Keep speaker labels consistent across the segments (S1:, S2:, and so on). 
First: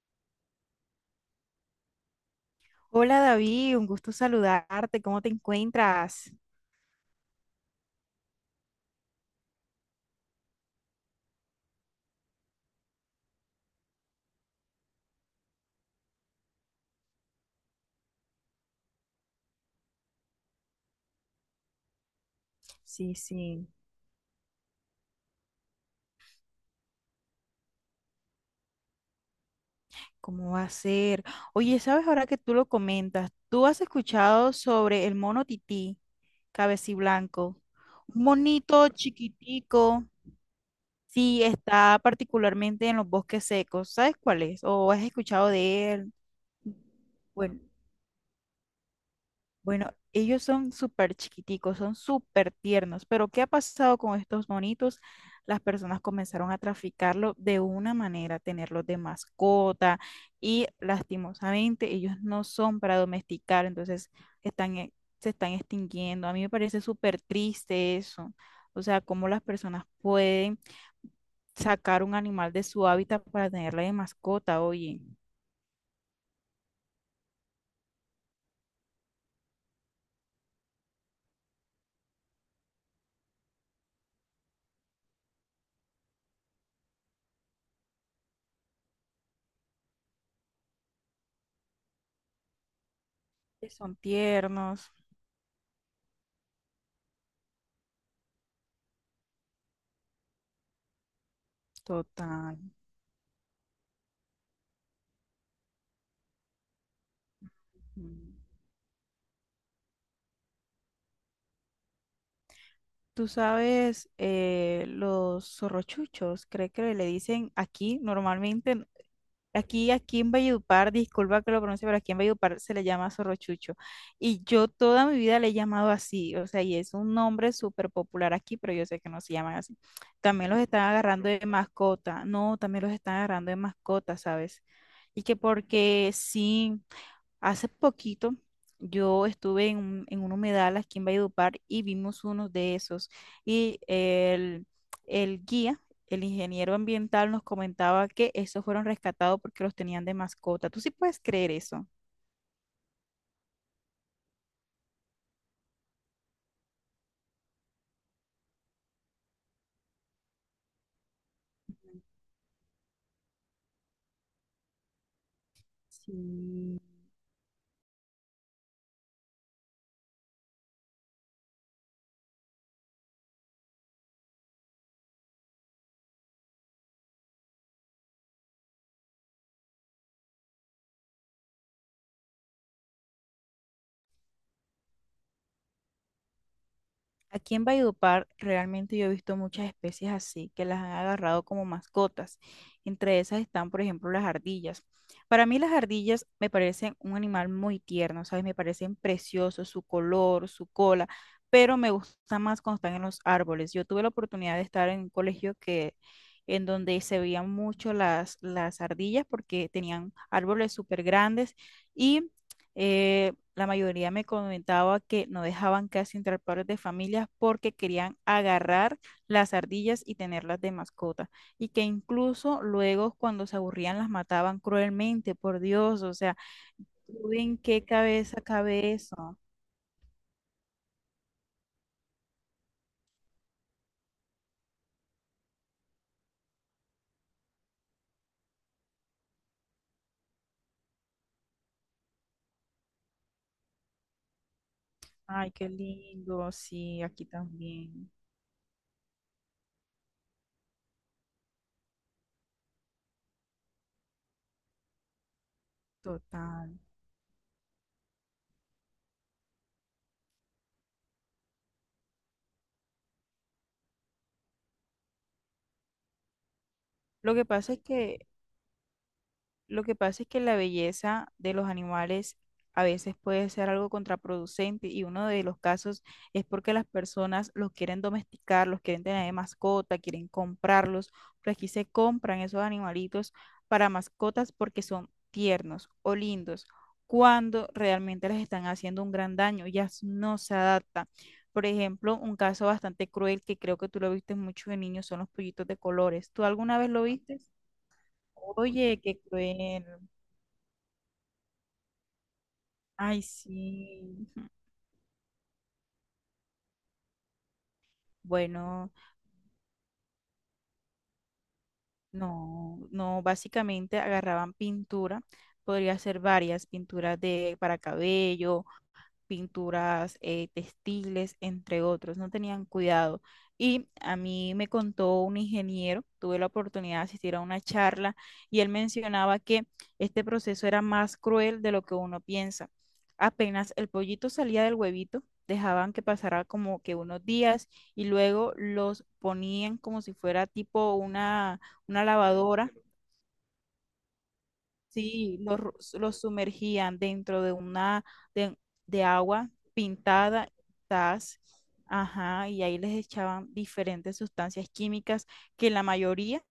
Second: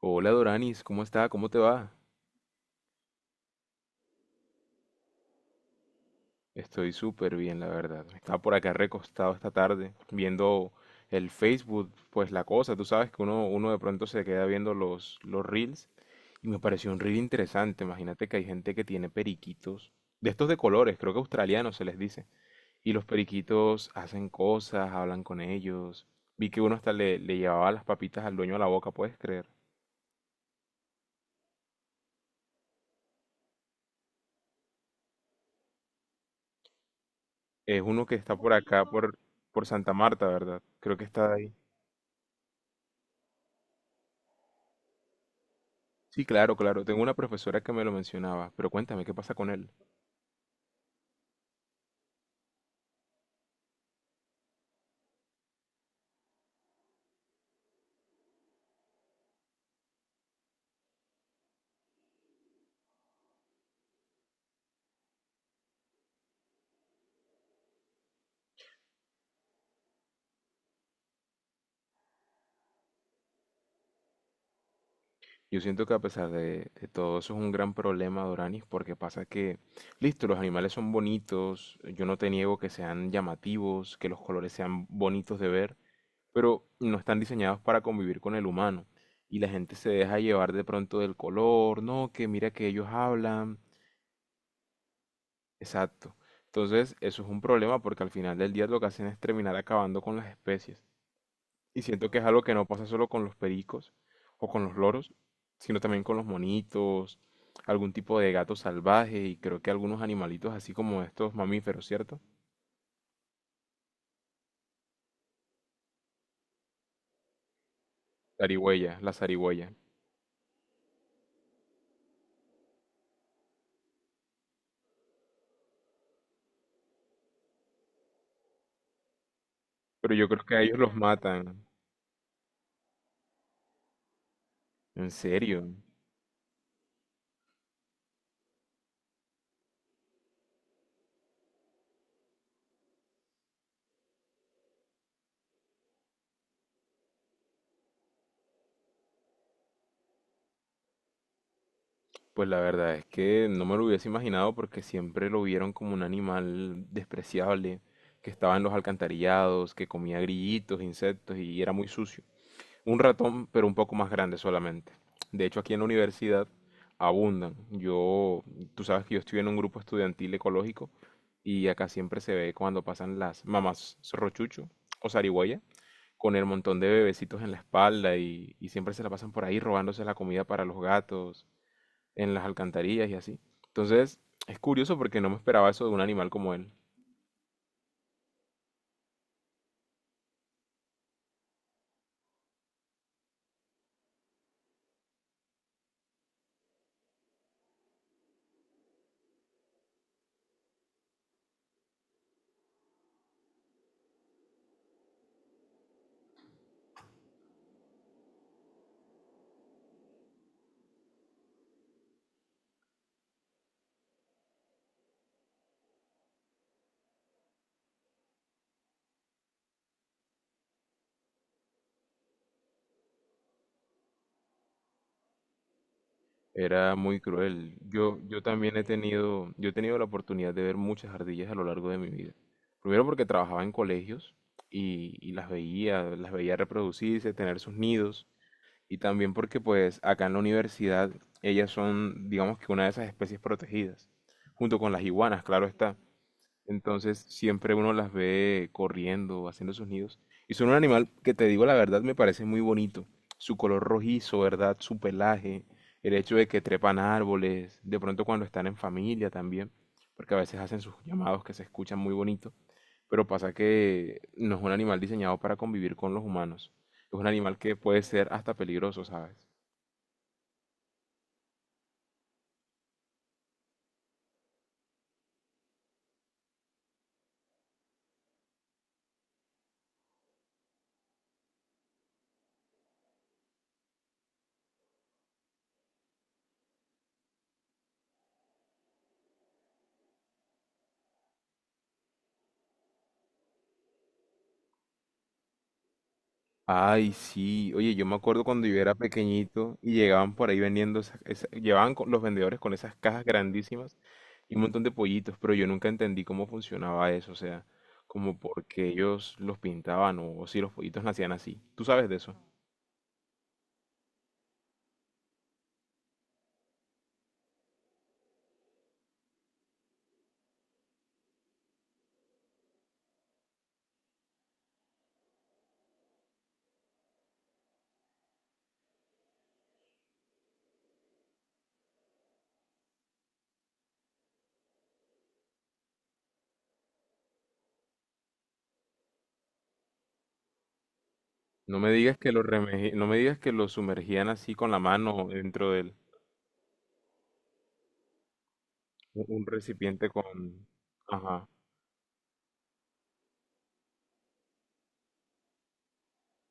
S1: Hola Doranis, ¿cómo está? ¿Cómo te va?
S2: Hola David, un gusto saludarte. ¿Cómo te encuentras?
S1: Estoy súper bien, la verdad. Estaba por acá recostado esta tarde viendo el Facebook, pues la cosa, tú sabes que uno de pronto se queda viendo los reels y me pareció un reel interesante. Imagínate que hay gente que tiene periquitos, de estos de colores, creo que australianos se les dice, y los
S2: Sí, sí,
S1: periquitos hacen cosas, hablan con ellos. Vi que uno hasta le llevaba las papitas al dueño a la boca, ¿puedes creer?
S2: ¿cómo va a ser? Oye, ¿sabes ahora que tú lo comentas? ¿Tú has escuchado sobre el mono tití, cabeciblanco?
S1: Es uno que
S2: Un
S1: está por acá,
S2: monito
S1: por Santa
S2: chiquitico,
S1: Marta, ¿verdad? Creo que está
S2: sí,
S1: ahí.
S2: está particularmente en los bosques secos. ¿Sabes cuál es? ¿O has escuchado de él?
S1: Sí, claro, claro. Tengo una
S2: Bueno.
S1: profesora que me lo mencionaba, pero cuéntame, ¿qué pasa con él?
S2: Bueno, ellos son súper chiquiticos, son súper tiernos, pero ¿qué ha pasado con estos monitos? Las personas comenzaron a traficarlo de una manera, tenerlos de mascota y lastimosamente ellos no son para domesticar, entonces están, se están extinguiendo. A mí me parece súper triste eso, o sea, cómo las personas pueden sacar un animal de su hábitat para tenerla de mascota, oye,
S1: Yo siento que a pesar de todo eso es un gran problema, Doranis, porque pasa que, listo, los animales son bonitos, yo no te niego que sean llamativos, que los colores sean bonitos de ver, pero no están diseñados para convivir con el humano. Y la gente se deja llevar de pronto del color, no, que mira que ellos hablan.
S2: que son tiernos,
S1: Exacto. Entonces, eso es un problema porque al final del día lo que hacen es terminar acabando con las especies. Y siento que es algo que
S2: total.
S1: no pasa solo con los pericos o con los loros, sino también con los monitos, algún tipo de gato salvaje y creo que algunos animalitos así como estos mamíferos, ¿cierto?
S2: Tú sabes, los zorrochuchos, creo que le dicen aquí normalmente,
S1: Zarigüeya, la zarigüeya.
S2: aquí, aquí en Valledupar, disculpa que lo pronuncie, pero aquí en Valledupar se le llama zorrochucho. Y yo toda mi vida le he llamado así, o sea, y es un nombre súper popular aquí, pero yo sé que no se llaman así.
S1: Pero yo creo
S2: También
S1: que
S2: los
S1: a ellos
S2: están
S1: los
S2: agarrando de
S1: matan.
S2: mascota, no, también los están agarrando de mascota, ¿sabes?
S1: ¿En
S2: Y que
S1: serio?
S2: porque sí. Hace poquito yo estuve en un humedal aquí en Valledupar y vimos unos de esos. Y el guía, el ingeniero ambiental, nos comentaba que esos fueron rescatados porque los tenían de mascota. ¿Tú sí puedes creer eso?
S1: Pues la verdad es que no me lo hubiese imaginado porque siempre lo vieron como un animal despreciable, que estaba en los alcantarillados, que comía grillitos, insectos y era muy sucio. Un ratón, pero un poco más grande solamente. De hecho, aquí en la universidad
S2: Sí.
S1: abundan. Yo, tú sabes que yo estoy en un grupo estudiantil ecológico y acá siempre se ve cuando pasan las mamás rochucho o zarigüeya con el montón de bebecitos en la espalda y siempre se la pasan por ahí robándose la comida para los gatos, en las alcantarillas y así. Entonces, es curioso porque no me esperaba eso de un animal como él.
S2: Aquí en Valledupar realmente yo he visto muchas especies así que las han agarrado como mascotas. Entre esas están, por ejemplo, las ardillas. Para mí las ardillas me parecen un animal muy tierno, ¿sabes? Me parecen preciosos, su color, su cola, pero me gusta más cuando están en los árboles. Yo tuve la oportunidad de estar en un colegio que en donde se veían mucho las ardillas porque tenían árboles súper grandes y eh, la mayoría me comentaba que no dejaban casi entrar padres de familias porque querían agarrar las ardillas y tenerlas de mascota. Y que incluso luego cuando se aburrían las mataban cruelmente, por Dios. O sea,
S1: Era muy
S2: ¿tú en
S1: cruel.
S2: qué
S1: Yo,
S2: cabeza
S1: yo también he
S2: cabe eso?
S1: tenido, yo he tenido la oportunidad de ver muchas ardillas a lo largo de mi vida. Primero porque trabajaba en colegios y las veía reproducirse, tener sus nidos. Y también porque pues acá en la universidad ellas son, digamos que una de esas especies protegidas, junto con las iguanas,
S2: Ay,
S1: claro
S2: qué
S1: está.
S2: lindo. Sí,
S1: Entonces
S2: aquí
S1: siempre uno
S2: también.
S1: las ve corriendo, haciendo sus nidos. Y son un animal que te digo la verdad me parece muy bonito. Su color rojizo, ¿verdad? Su pelaje, el hecho de que
S2: Total.
S1: trepan árboles, de pronto cuando están en familia también, porque a veces hacen sus llamados que se escuchan muy bonito, pero pasa que no es un animal diseñado para convivir con los humanos. Es un
S2: Lo que
S1: animal
S2: pasa
S1: que
S2: es
S1: puede ser
S2: que
S1: hasta peligroso, ¿sabes?
S2: Lo que pasa es que la belleza de los animales a veces puede ser algo contraproducente y uno de los casos es porque las personas los quieren domesticar, los quieren tener de mascota, quieren comprarlos, pero aquí se compran esos animalitos para mascotas porque son tiernos o lindos, cuando realmente les están haciendo un gran daño, ya no se adaptan. Por ejemplo, un caso bastante cruel que creo que tú lo viste mucho de niños son los pollitos de colores. ¿Tú alguna vez lo
S1: Ay,
S2: viste?
S1: sí. Oye, yo me acuerdo cuando yo era
S2: Oye, qué
S1: pequeñito
S2: cruel.
S1: y llegaban por ahí vendiendo los vendedores con esas
S2: Ay,
S1: cajas grandísimas
S2: sí.
S1: y un montón de pollitos, pero yo nunca entendí cómo funcionaba eso, o sea, como por qué
S2: Bueno,
S1: ellos los pintaban o si los pollitos nacían así. ¿Tú sabes de eso?
S2: no, no, básicamente agarraban pintura, podría ser varias pinturas de para cabello pinturas textiles, entre otros, no tenían cuidado. Y a mí me contó un ingeniero, tuve la oportunidad de asistir a una charla y él mencionaba que este proceso era más cruel de lo que uno piensa. Apenas el pollito salía del huevito, dejaban que pasara como que unos días y luego los ponían como si fuera tipo
S1: No me
S2: una
S1: digas que los
S2: lavadora.
S1: remeji- no me digas que los sumergían así con la mano
S2: Sí, los,
S1: dentro del
S2: los sumergían dentro de una de, de
S1: un
S2: agua
S1: recipiente
S2: pintada,
S1: con,
S2: tas,
S1: ajá.
S2: ajá, y ahí les echaban diferentes sustancias químicas que la mayoría,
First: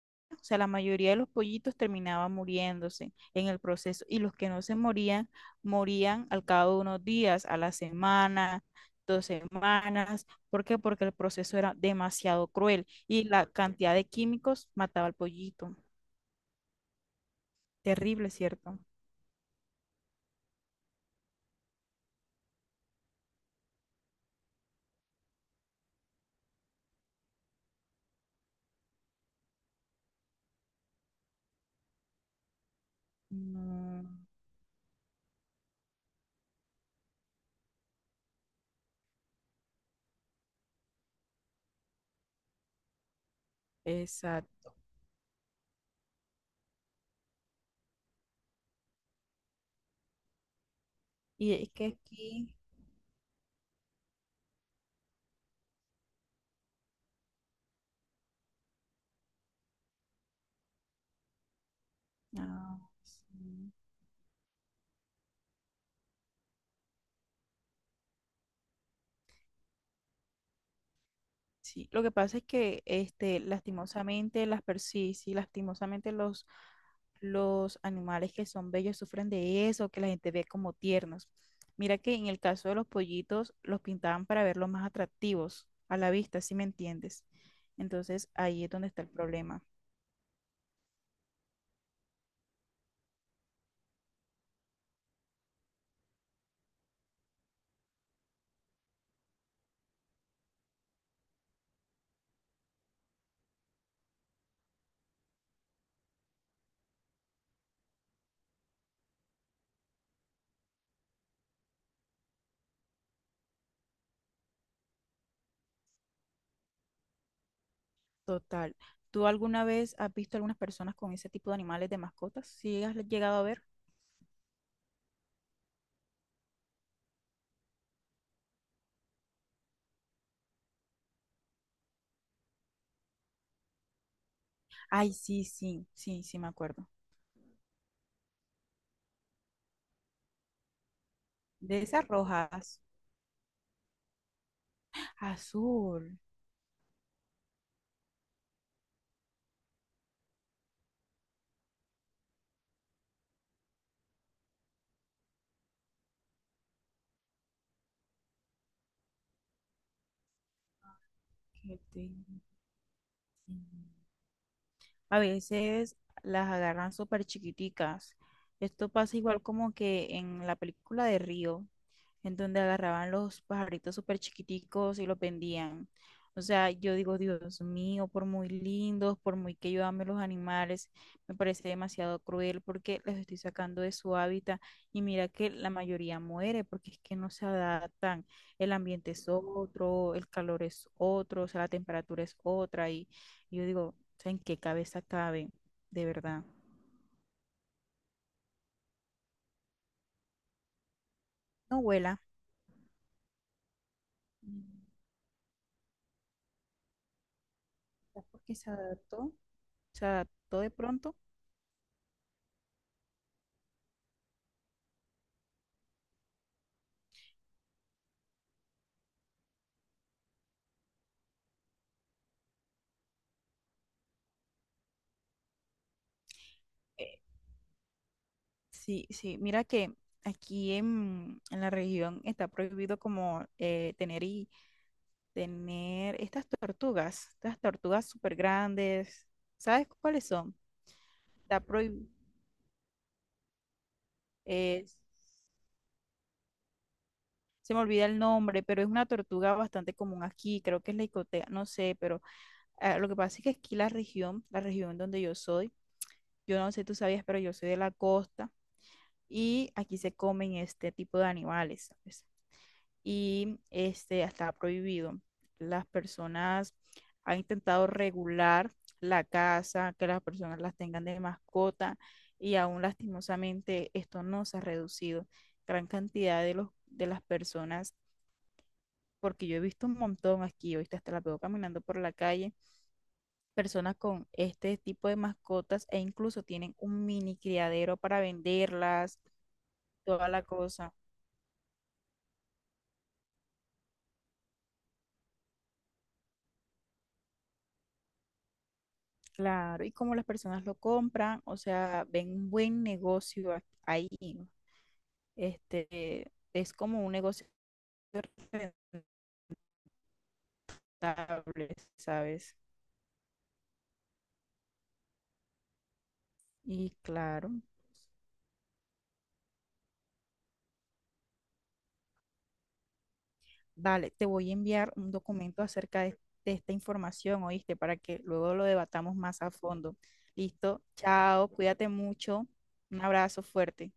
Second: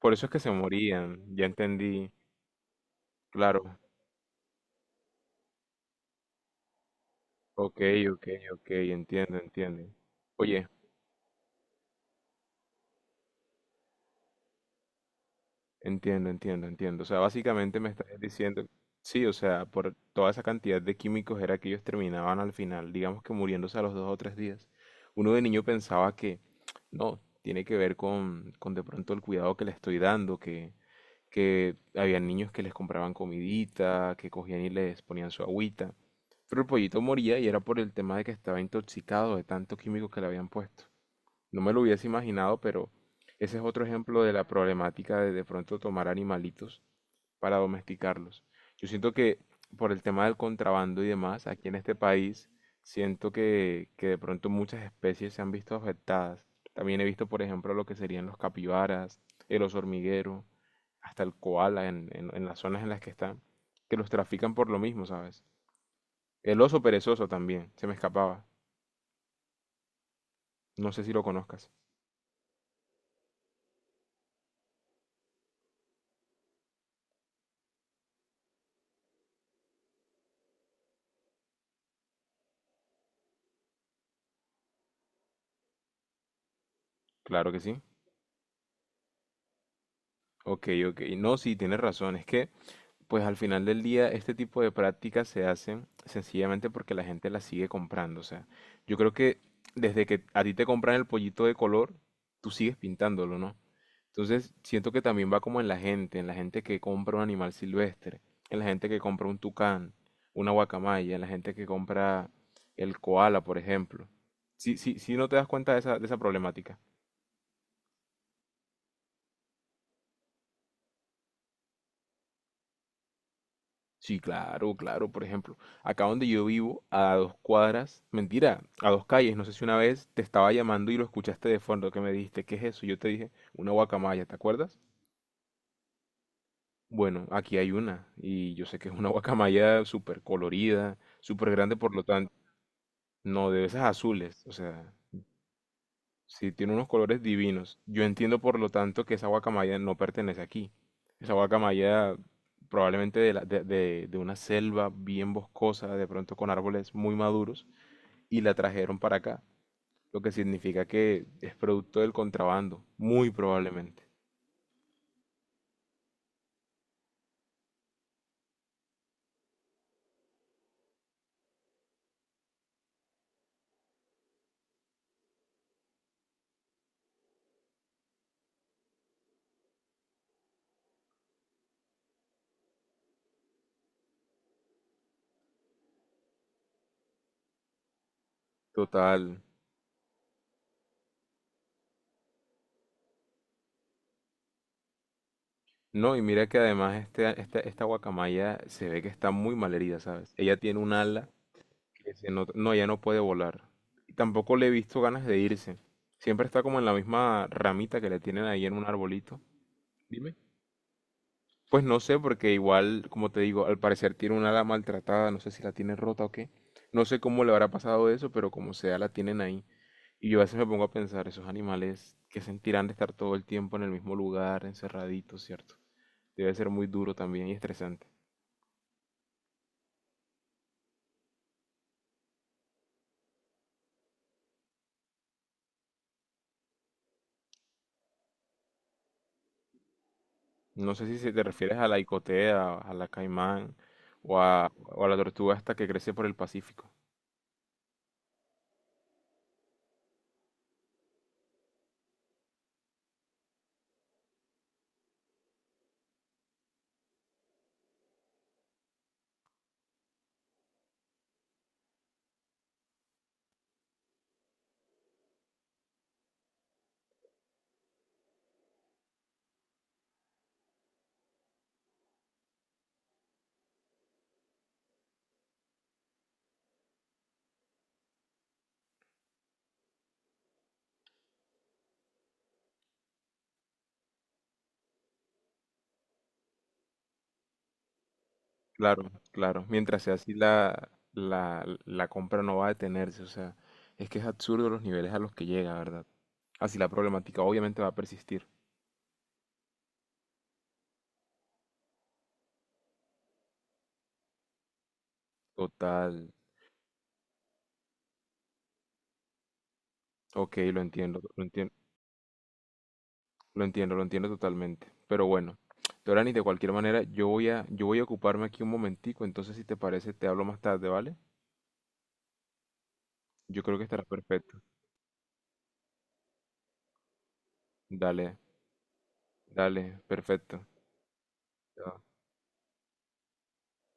S1: Por eso es
S2: o
S1: que se
S2: sea, la mayoría de
S1: morían.
S2: los
S1: Ya
S2: pollitos
S1: entendí.
S2: terminaban muriéndose en el
S1: Claro.
S2: proceso y los que no se morían, morían al cabo de unos días, a la
S1: Ok, ok,
S2: semana,
S1: ok,
S2: dos
S1: entiendo, entiendo.
S2: semanas. ¿Por
S1: Oye.
S2: qué? Porque el proceso era demasiado cruel y la cantidad de químicos mataba al pollito.
S1: Entiendo, entiendo, entiendo. O sea, básicamente me estás
S2: Terrible,
S1: diciendo,
S2: ¿cierto?
S1: sí, o sea, por toda esa cantidad de químicos era que ellos terminaban al final, digamos que muriéndose a los dos o tres días. Uno de niño pensaba que, no, tiene que ver con de pronto el cuidado que le estoy dando, que había niños que les compraban
S2: No.
S1: comidita, que cogían y les ponían su agüita. Pero el pollito moría y era por el tema de que estaba intoxicado de tanto químico que le habían puesto. No me lo hubiese imaginado, pero ese es otro ejemplo de la
S2: Exacto.
S1: problemática de pronto tomar animalitos para domesticarlos. Yo siento que por el tema del contrabando y demás,
S2: Y
S1: aquí
S2: es
S1: en
S2: que
S1: este país,
S2: aquí,
S1: siento que de pronto muchas especies se han visto afectadas. También he visto, por ejemplo, lo que serían los capibaras, el oso hormiguero, hasta el koala en las
S2: ah,
S1: zonas en las que están,
S2: sí,
S1: que los trafican por lo mismo, ¿sabes? El oso perezoso también, se me escapaba. No sé si lo conozcas.
S2: sí. Lo que pasa es que, este, lastimosamente, sí, sí, lastimosamente los animales que son bellos sufren de eso, que la gente ve como tiernos. Mira que en el caso de los pollitos, los pintaban para verlos más atractivos a la vista, si me entiendes.
S1: Claro que sí.
S2: Entonces, ahí es donde está el problema.
S1: Ok, ok. No, sí, tienes razón. Es que, pues al final del día, este tipo de prácticas se hacen sencillamente porque la gente las sigue comprando. O sea, yo creo que desde que a ti te compran el pollito de color, tú sigues pintándolo, ¿no? Entonces, siento que también va como en la gente que compra un animal silvestre, en la gente que compra un tucán, una guacamaya, en la gente que compra el koala, por ejemplo. Sí, sí, sí, no te das cuenta de esa problemática.
S2: Total. ¿Tú alguna vez has visto algunas personas con ese tipo de animales de mascotas? ¿Sí has llegado a ver?
S1: Sí, claro, claro. Por ejemplo, acá donde yo vivo, a dos cuadras, mentira, a dos calles, no sé si una vez te estaba llamando y lo escuchaste de fondo, que me dijiste, ¿qué es eso? Yo te dije, una guacamaya, ¿te acuerdas?
S2: Ay, sí, sí, sí, sí, me acuerdo.
S1: Bueno, aquí hay una, y yo sé que es una guacamaya súper colorida, súper grande,
S2: De
S1: por lo
S2: esas
S1: tanto,
S2: rojas.
S1: no, de esas azules, o sea,
S2: Azul.
S1: sí, tiene unos colores divinos. Yo entiendo, por lo tanto, que esa guacamaya no pertenece aquí. Esa guacamaya probablemente de una selva bien boscosa, de pronto con árboles muy maduros, y la trajeron para acá, lo que significa que es producto
S2: que
S1: del contrabando, muy
S2: te-
S1: probablemente.
S2: A veces las agarran súper chiquiticas. Esto pasa igual como que en la película de Río, en donde agarraban los pajaritos súper chiquiticos y los vendían. O sea, yo digo, Dios mío, por muy lindos, por muy que yo ame los animales, me parece demasiado cruel porque los estoy sacando de su hábitat y mira que la mayoría muere porque es que no se adaptan. El ambiente es
S1: Total.
S2: otro, el calor es otro, o sea, la temperatura es otra y yo digo, o sea, ¿en qué cabeza cabe? De
S1: No, y
S2: verdad.
S1: mira que además esta guacamaya se ve que está muy mal herida, ¿sabes? Ella tiene un ala
S2: No vuela.
S1: No, ya no puede volar. Y tampoco le he
S2: Mm,
S1: visto ganas de irse. Siempre está como en la misma ramita que le
S2: ¿Será
S1: tienen
S2: porque
S1: ahí
S2: se
S1: en un
S2: adaptó?
S1: arbolito.
S2: Se
S1: Dime.
S2: adaptó de pronto.
S1: Pues no sé, porque igual, como te digo, al parecer tiene un ala maltratada, no sé si la tiene rota o qué. No sé cómo le habrá pasado eso, pero como sea, la tienen ahí. Y yo a veces me pongo a pensar, esos animales que sentirán de estar todo el tiempo en el mismo lugar, encerraditos, ¿cierto? Debe ser muy duro
S2: Eh,
S1: también y estresante.
S2: sí, sí. Mira que aquí en la región está prohibido como tener y tener estas tortugas súper grandes. ¿Sabes cuáles son?
S1: No sé si se te
S2: Está
S1: refieres a la
S2: prohibido.
S1: icotea, a la caimán o a la tortuga hasta que crece por el Pacífico.
S2: Se me olvida el nombre, pero es una tortuga bastante común aquí. Creo que es la icotea, no sé, pero ah, lo que pasa es que aquí la región donde yo soy. Yo no sé, tú sabías, pero yo soy de la costa y aquí se comen este tipo de animales, ¿sabes? Y este está prohibido. Las personas han intentado regular la caza que las personas las tengan de mascota y aún lastimosamente esto no se ha reducido. Gran cantidad de los de las personas, porque yo he visto un montón aquí, ahorita hasta la veo caminando por la calle personas con este tipo de mascotas e incluso tienen un mini criadero para
S1: Claro,
S2: venderlas,
S1: claro. Mientras sea
S2: toda
S1: así,
S2: la cosa.
S1: la compra no va a detenerse. O sea, es que es absurdo los niveles a los que llega, ¿verdad? Así la problemática obviamente va a persistir.
S2: Claro, y como las personas lo compran, o sea, ven un buen negocio ahí,
S1: Total.
S2: este, es como un negocio
S1: Ok,
S2: rentable, ¿sabes?
S1: lo entiendo totalmente. Pero bueno, Dorani, de cualquier
S2: Y
S1: manera,
S2: claro,
S1: yo voy a ocuparme aquí un momentico. Entonces, si te parece, te hablo más tarde, ¿vale? Yo creo que estará
S2: vale, te voy a
S1: perfecto.
S2: enviar un documento acerca de esta información, ¿oíste? Para que
S1: Dale.
S2: luego lo debatamos más a fondo.
S1: Dale, perfecto.
S2: Listo, chao, cuídate mucho, un abrazo fuerte.